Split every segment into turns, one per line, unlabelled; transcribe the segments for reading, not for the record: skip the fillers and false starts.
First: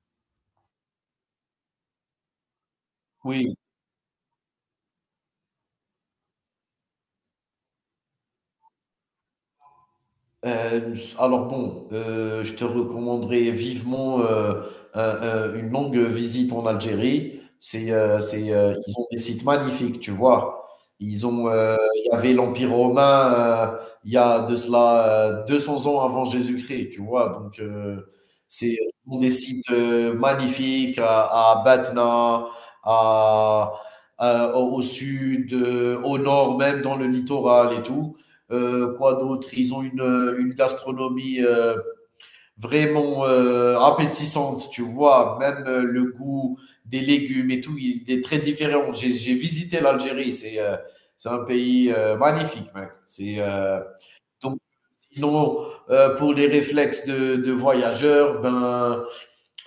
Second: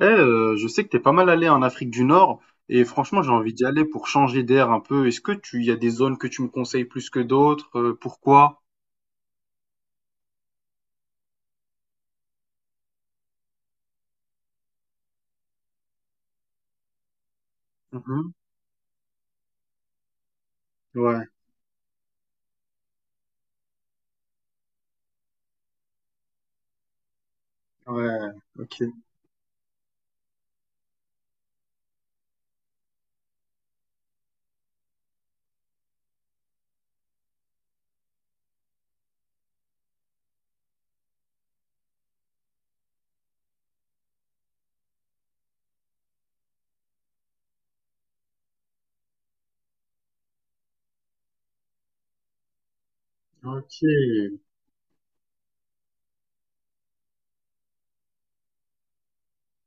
Je sais que t'es pas mal allé en Afrique du Nord et franchement j'ai envie
Oui,
d'y aller pour changer d'air un peu. Est-ce que tu y a des zones que tu me conseilles plus que d'autres? Pourquoi?
alors bon, je te recommanderais vivement, un un une longue visite en Algérie.
Mhm.
Ils ont des sites magnifiques, tu vois?
Ouais,
Il y avait l'Empire romain, il y a de cela, 200 ans avant Jésus-Christ, tu vois? Donc,
ouais,
c'est
ok,
ils ont des sites, magnifiques à Batna, à à au au sud, au nord, même dans le littoral et tout. Quoi d'autre? Ils ont une gastronomie vraiment appétissante, tu vois. Même le goût des légumes et tout, il est très différent. J'ai visité l'Algérie, c'est un pays magnifique, mec. C'est
ok.
Donc sinon pour les réflexes de voyageurs, ben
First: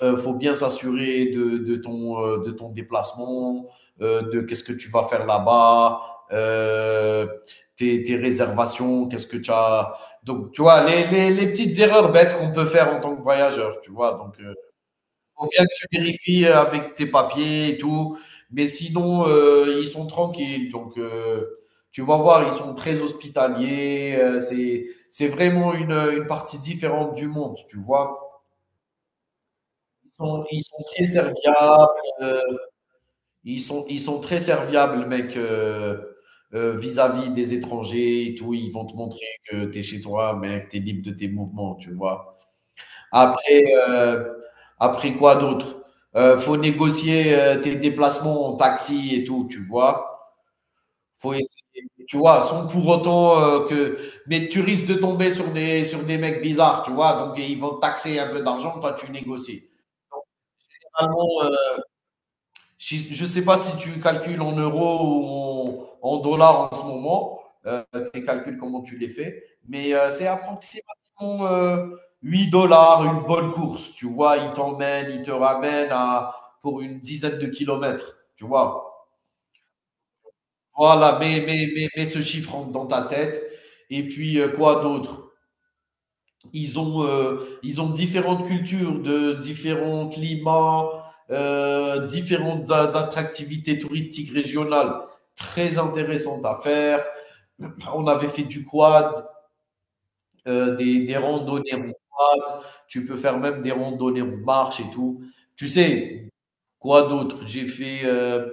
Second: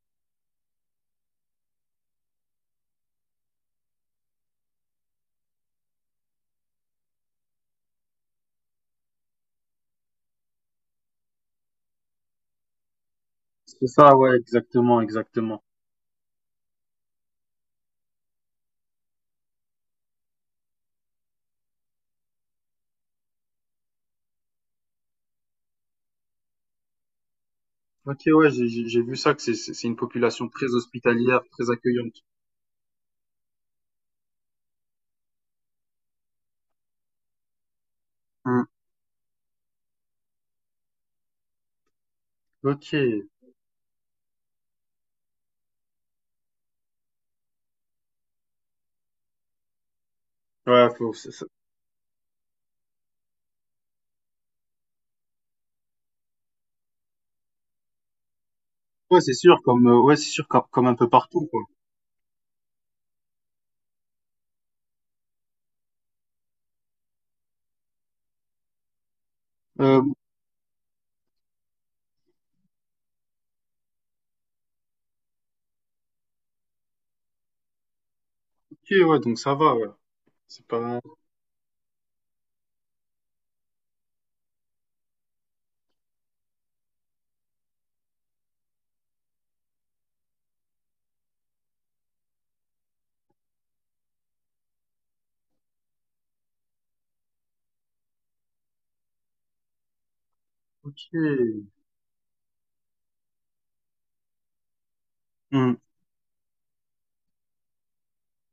faut bien s'assurer de ton déplacement, de qu'est-ce que tu vas faire là-bas, euh, tes réservations, qu'est-ce que tu as. Donc, tu vois, les petites erreurs bêtes qu'on peut faire en tant que voyageur,
C'est
tu vois.
ça, ouais,
Donc,
exactement,
faut
exactement.
bien que tu vérifies avec tes papiers et tout. Mais sinon, ils sont tranquilles. Donc, tu vas voir, ils sont très hospitaliers. C'est vraiment une partie différente du monde, tu
Ok,
vois.
ouais, j'ai vu ça que c'est une
Ils sont,
population
ils
très
sont très
hospitalière, très
serviables.
accueillante.
Ils sont très serviables, mec, vis-à-vis des étrangers et tout.
Hmm.
Ils vont te montrer que tu es chez toi, mec, tu es libre de tes mouvements, tu vois.
Ok.
Après, quoi d'autre? Faut négocier tes déplacements en taxi et tout, tu vois.
Ouais,
Faut essayer, tu vois, sans pour autant que. Mais tu risques de tomber sur des mecs bizarres, tu vois. Donc, ils vont te taxer un peu d'argent, toi, tu
ouais, c'est sûr,
négocies.
comme ouais, c'est sûr comme, comme un peu partout
Finalement,
quoi.
je ne sais pas si tu calcules en euros ou en dollars en ce moment, euh, tes calculs, comment tu les fais, mais
Euh,
c'est approximativement 8 dollars une bonne course. Tu vois, il t'emmène, il te ramène à, pour une dizaine de kilomètres. Tu
ok,
vois,
ouais, donc ça va, ouais. C'est pas.
voilà, mais ce chiffre dans ta tête. Et puis, quoi d'autre? Ils ont différentes cultures, de différents climats, différentes attractivités touristiques régionales très intéressantes à faire. On avait fait du quad, euh, des,
Ok.
des randonnées en quad. Tu peux faire même des randonnées en marche et tout. Tu
Hmm.
sais, quoi d'autre? J'ai fait euh,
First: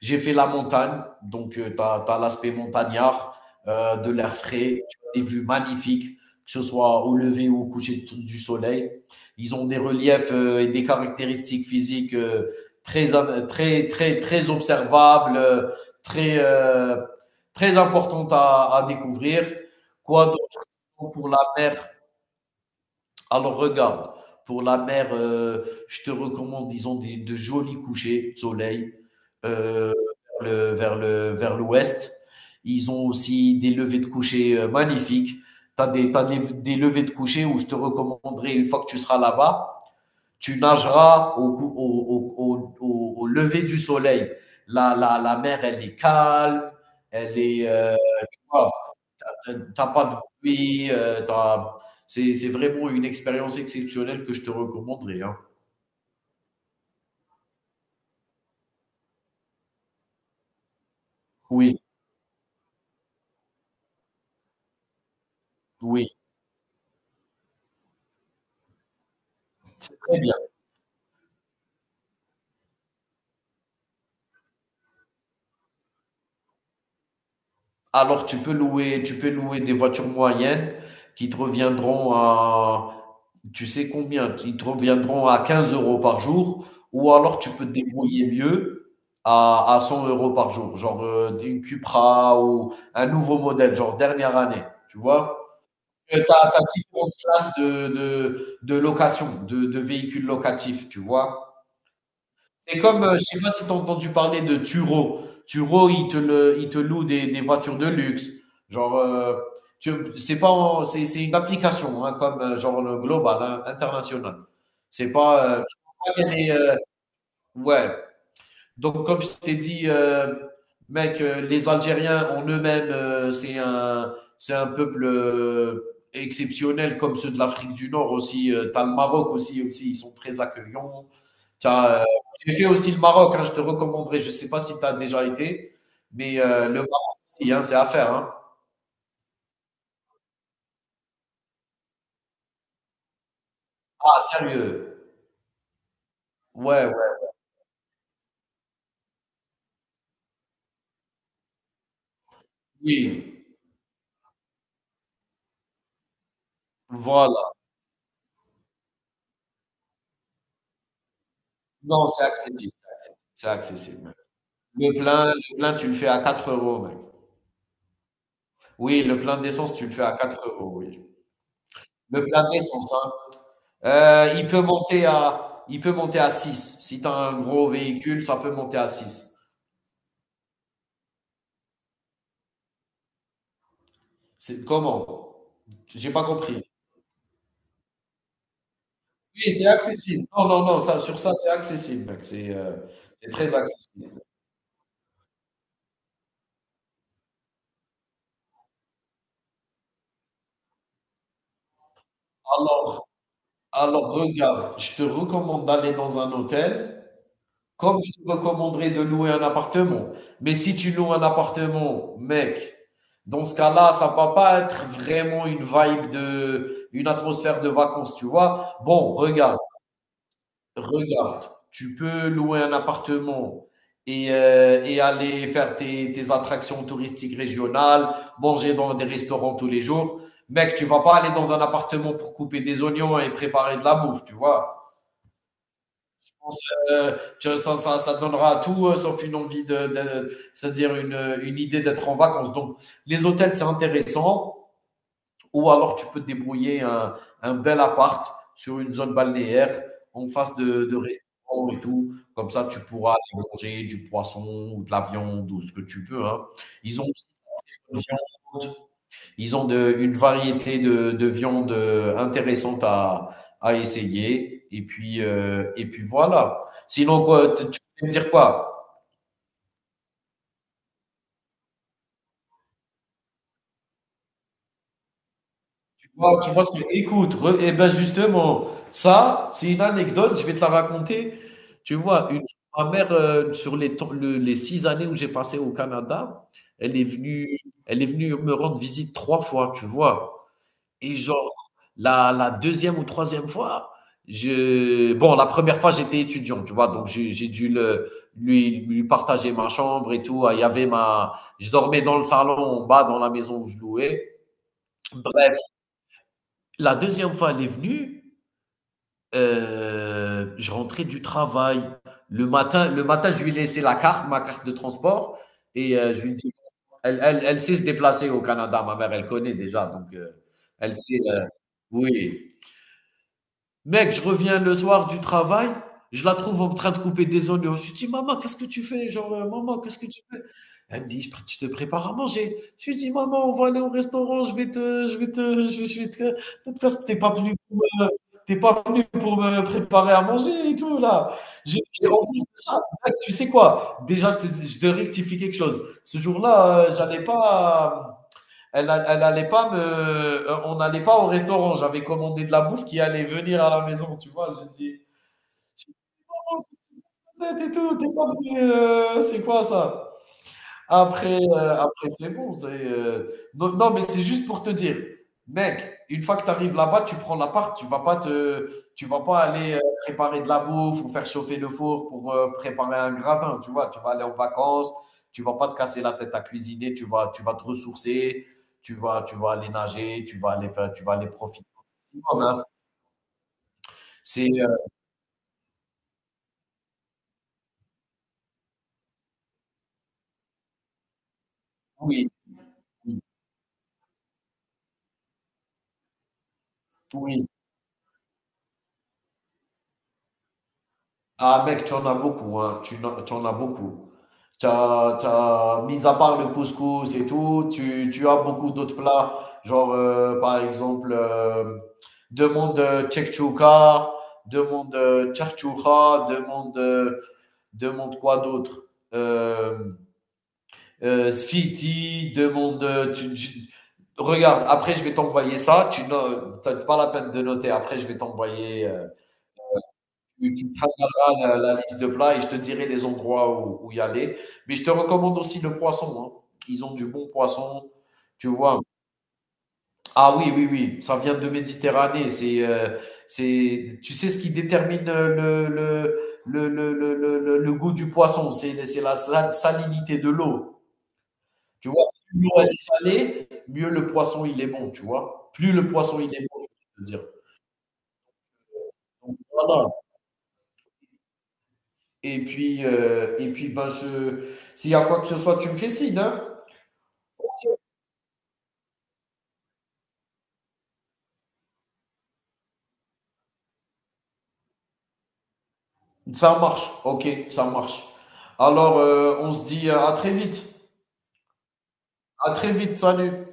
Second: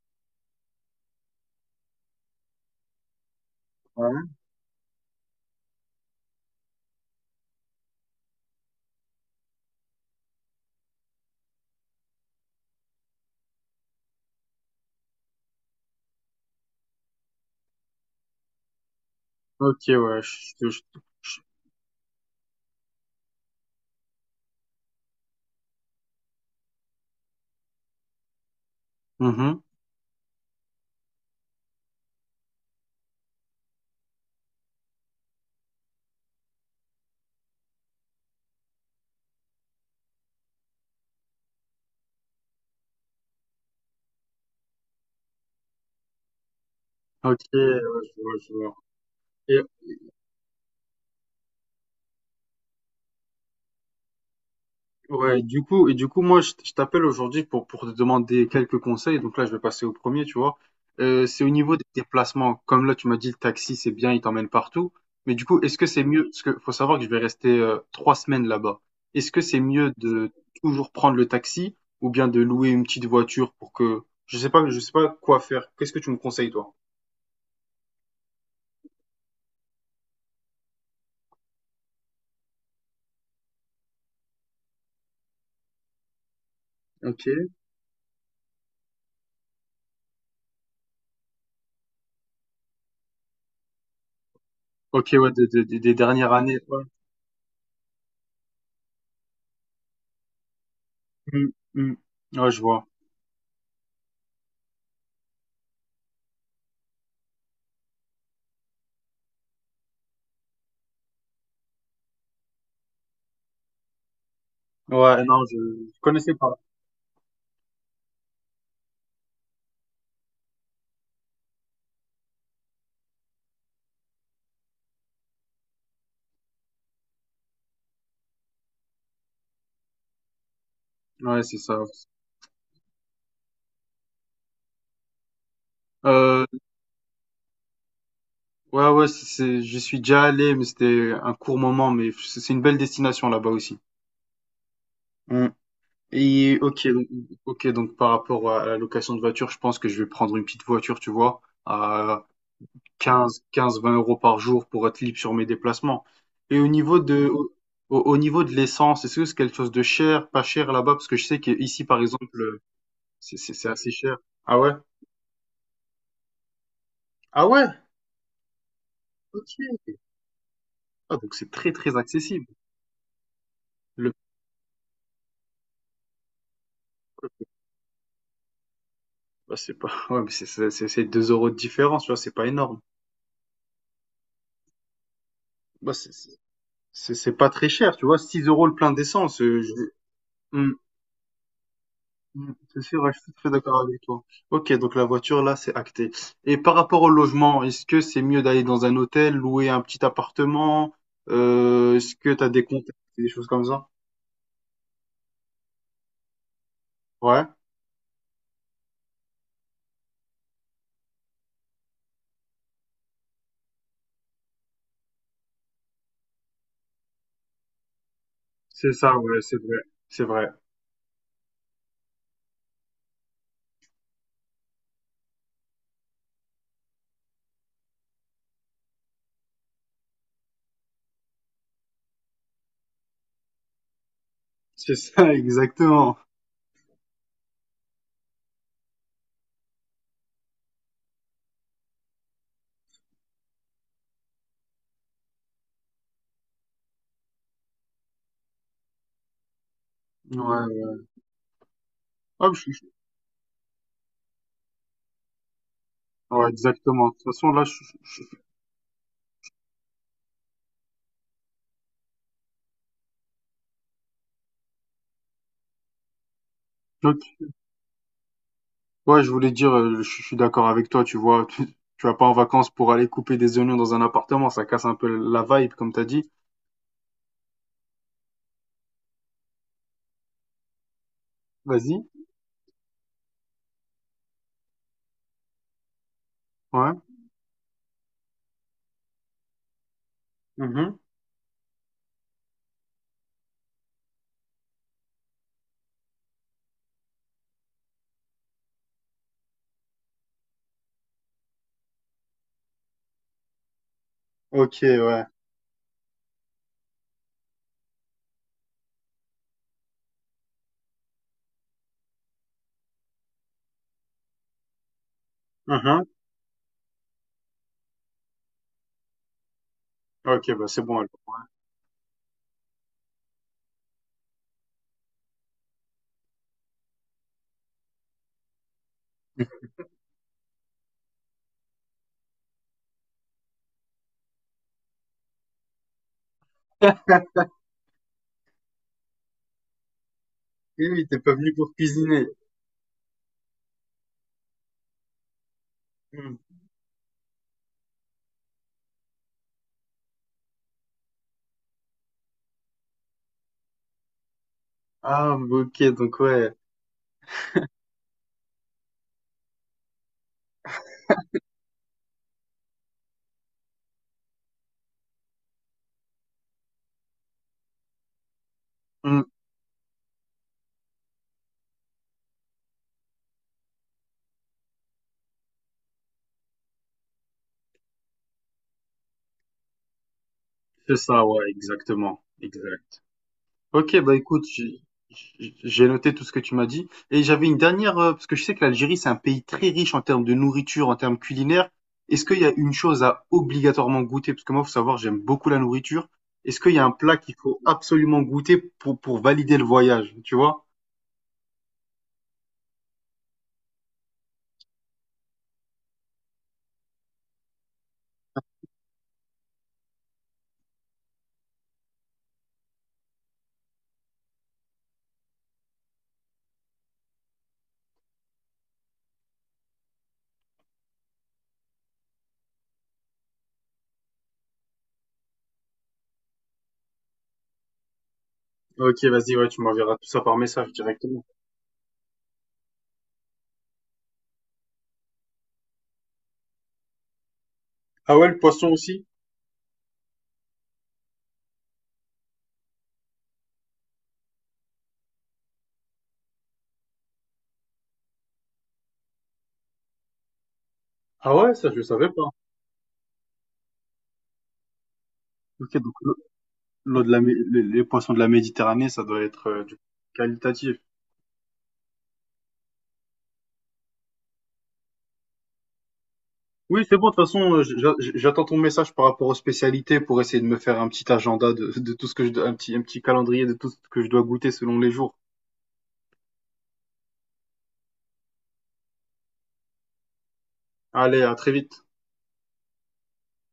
j'ai fait la montagne, donc tu as l'aspect montagnard, de l'air
Ouais.
frais, des vues magnifiques, que ce soit au lever ou au coucher du soleil. Ils ont des reliefs et des caractéristiques physiques très, très observables, très, euh, très importantes à découvrir.
OK, ouais,
Quoi
je- je-
d'autre pour la
je-
mer? Alors regarde, pour la mer, je te recommande, disons, de jolis couchers de soleil
mhm.
euh, vers l'ouest. Ils ont aussi des levées de coucher magnifiques. T'as des levées de coucher où je te recommanderais, une fois que tu seras là-bas, tu nageras au, cou- au, au, au, au- au lever du soleil. La mer, elle est calme, elle
OK,
est,
ouais, je vois, je
voilà.
vois. Et
T'as pas de bruit, tu c'est vraiment une expérience exceptionnelle que je te recommanderais, hein.
ouais, du coup, et du coup, moi, je t'appelle aujourd'hui pour te demander quelques conseils. Donc là, je vais passer au premier, tu vois. C'est au niveau
Oui,
des déplacements. Comme là, tu m'as dit, le taxi, c'est bien, il t'emmène partout. Mais du coup, est-ce que c'est
oui,
mieux, parce que faut savoir que je vais rester 3 semaines là-bas. Est-ce que c'est mieux
c'est très
de
bien.
toujours prendre le taxi ou bien de louer une petite voiture pour que, je sais pas quoi faire. Qu'est-ce que tu me conseilles, toi?
Alors tu peux louer des voitures moyennes qui te reviendront à, tu sais combien? Qui te reviendront à 15 euros par jour, ou alors
Ok.
tu peux te débrouiller mieux à 100 euros par jour, genre, une Cupra ou un nouveau modèle, genre dernière année, tu
Ok, ouais,
vois?
des, des
tu
dernières
as,
années.
as
Ouais.
différentes classes de location, de véhicules locatifs, tu
Mmh,
vois.
mmh. Ouais, je
C'est
vois.
comme, je sais pas si tu as entendu parler de Turo. Turo, il te loue des voitures de luxe. Genre, tu, c'est pas, en- c'est une application, hein, comme genre le global, hein, international. C'est
Ouais, non,
pas, Je crois
je
pas
connaissais
qu'il y a
pas.
des, ouais, donc, comme je t'ai dit, mec, les Algériens en eux-mêmes, c'est un peuple exceptionnel, comme ceux de l'Afrique du Nord aussi. T'as le Maroc aussi, ils sont très accueillants.
Ouais, c'est ça.
T'as, euh, j'ai fait aussi le Maroc, hein, je te recommanderais. Je ne sais pas si tu as déjà été, mais
Euh,
le Maroc aussi, hein, c'est à faire. Hein.
ouais, ouais, j'y suis déjà allé, mais c'était un court moment, mais c'est une belle destination là-bas aussi.
Ah, sérieux?
Mmh. Et
Ouais, ouais,
ok, donc par rapport à la location de voiture, je pense que je vais prendre une petite voiture, tu vois, à quinze
oui.
quinze 20 euros par jour pour être libre sur mes déplacements. Et au niveau de, au,
Voilà.
au niveau de l'essence, est-ce que c'est quelque chose de cher, pas cher là-bas? Parce que je sais qu'ici, par
Non, c'est
exemple,
accessible. C'est
c'est assez
accessible.
cher. Ah ouais?
Le plein, tu le fais à 4 euros, mec.
Ah ouais?
Oui, le plein d'essence, tu
Ok.
le fais à 4 euros, oui.
Ah, donc c'est très très
Le
accessible.
plein d'essence, hein.
Le...
Il peut monter à 6. Si tu as un gros véhicule, ça peut monter à six.
Bah, c'est pas... ouais, mais c'est 2 euros de différence, tu vois, c'est pas énorme.
C'est comment?
Bah,
J'ai pas compris.
c'est pas très cher, tu vois, 6 euros le plein d'essence.
Oui, c'est
Je...
accessible. Non, non,
Hmm,
non, ça, sur ça, c'est accessible, mec. C'est
hmm,
euh,
c'est sûr, ouais, je
c'est
suis tout à fait
très
d'accord avec
accessible.
toi. Ok, donc la voiture, là, c'est acté. Et par rapport au logement, est-ce que c'est mieux d'aller dans un hôtel, louer un petit appartement? Est-ce que t'as des comptes,
Alors,
des choses comme ça?
alors, regarde, je te recommande d'aller dans un hôtel.
Ouais,
Comme je te recommanderais de louer un appartement. Mais si tu loues un appartement, mec, dans ce cas-là, ça ne va pas être vraiment une vibe de, une atmosphère de vacances, tu vois.
c'est
Bon,
ça, ouais, c'est
regarde,
vrai. C'est vrai.
regarde. Tu peux louer un appartement et aller faire tes attractions touristiques régionales, manger dans des restaurants tous les jours. Mec, tu ne vas pas aller dans un appartement pour couper des oignons et préparer de la bouffe, tu vois.
C'est ça, exactement.
Euh, ça, ça- ça donnera à tout sauf une envie c'est-à-dire une idée d'être en vacances. Donc, les hôtels, c'est intéressant. Ou alors, tu peux te débrouiller un bel appart sur une zone balnéaire en face de
Ouais.
restaurants et tout.
Ah,
Comme
je
ça, tu
suis-
pourras aller manger du poisson ou de la viande ou ce que tu veux, hein.
ouais,
Ils ont
exactement. De toute
aussi
façon, là, je
de la viande, ils ont une variété de viande intéressante à essayer. Et puis, et puis voilà. Sinon,
Ok.
quoi, tu peux me dire quoi?
Ouais, je voulais dire, je suis d'accord avec toi, tu vois, tu vas pas en vacances pour aller couper des oignons dans un appartement, ça casse un peu la vibe, comme t'as
Tu
dit.
vois, écoute, eh ben justement, ça, c'est une anecdote, je vais te la raconter. Tu
Vas-y.
vois, ma mère, sur les 6 années où j'ai passé au Canada,
Ouais.
elle est venue, elle est venue me rendre visite trois fois, tu vois.
Mhm.
Et genre, la 2e ou troisième fois, la première fois, j'étais étudiant, tu vois? Donc j'ai dû le lui lui partager ma chambre et tout. Ah, il y avait ma je dormais dans le salon, en bas, dans la maison où je louais.
Ok, ouais.
Bref, la deuxième fois, elle est venue, je rentrais du travail. Le matin, je lui ai laissé la carte, ma carte de transport et
Mhm.
je lui ai dit elle sait se déplacer au Canada, ma mère, elle connaît déjà, donc
Ok, bah c'est
elle
bon alors.
sait, oui. Mec, je reviens le soir du travail, je la trouve en train de couper des oignons. Je lui dis: «Maman, qu'est-ce que tu fais?» Genre : «Maman, qu'est-ce que tu fais?» Elle me dit: «Je te prépares à manger.» Je lui dis: «Maman, on va aller au restaurant, je vais te je vais te de toute façon, tu pas venu pour me préparer à manger et
Oui,
tout
oui, t'es
là.»
pas venu pour
J'ai Et
cuisiner.
en plus de ça, mec, tu sais quoi? Déjà, je te dis je dois rectifier quelque chose. Ce
Hmm.
jour-là, j'allais pas, elle, elle allait pas me, on n'allait pas au restaurant. J'avais commandé de la bouffe qui allait venir à la maison, tu vois. Je dis,
Ah, ok,
je suis
donc ouais.
pas et tout, t'es pas venu, c'est quoi ça? Après, après c'est bon, non, non, mais c'est juste pour te dire, mec, une fois que tu arrives là-bas, tu prends la part. tu vas pas te tu
Hmm,
vas pas aller, préparer de la bouffe ou faire chauffer le four pour, préparer un gratin, tu vois? Tu vas aller en vacances, tu vas pas te casser la tête à cuisiner, tu vas te ressourcer, tu vas aller nager,
c'est
tu vas
ça,
aller
ouais,
profiter au
exactement.
maximum, hein.
Exact. Ok, bah écoute,
C'est, heu
j'ai noté tout ce que tu m'as dit. Et j'avais une dernière, parce que je sais que l'Algérie, c'est un pays très riche en termes de nourriture, en termes culinaires. Est-ce
oui,
qu'il y a une chose
oui,
à obligatoirement goûter? Parce que moi, faut savoir, j'aime beaucoup la nourriture. Est-ce qu'il y a un plat qu'il
oui.
faut absolument goûter pour valider le voyage, tu vois?
Ah mec, tu en as beaucoup, hein. Tu en as beaucoup. Mis à part le couscous et tout, tu as beaucoup d'autres plats. Genre, par exemple, demande tchekchouka, demande tchartchouka, demande, demande quoi d'autre? Euh, Sfiti, demande, regarde, après je vais t'envoyer ça. Tu n'as T'as pas la peine de noter. Après je vais t'envoyer,
Ok, vas-y, ouais, tu m'enverras tout ça par message
tu
directement.
travailleras la liste de plats et je te dirai les endroits où y aller. Mais je te recommande aussi le poisson, hein. Ils ont du bon poisson,
Ah ouais, le
tu
poisson
vois.
aussi?
Ah oui, oui, oui, ça vient de Méditerranée. Tu sais ce qui détermine le goût du poisson, c'est la salinité de l'eau.
Ah ouais, ça, je le
Tu vois,
savais pas.
plus l'eau elle est salée, mieux le poisson il est bon, tu vois. Plus
Ok,
le
donc l'eau
poisson il est bon, je
l'eau
veux
de la,
dire.
Mé- les poissons de la Méditerranée, ça doit
Donc,
être du-
voilà.
qualitatif.
Et puis, et puis ben, s'il y a quoi que ce soit, tu me fais signe, hein.
Oui, c'est bon. De toute façon, j'attends ton message par rapport aux spécialités pour essayer de me faire un petit agenda de tout ce que je, dois- un petit calendrier de tout ce que je dois goûter selon les jours.
Ça marche. Ok, ça marche. Alors, on se dit à très vite.
Allez, à très vite.
À très vite. Salut.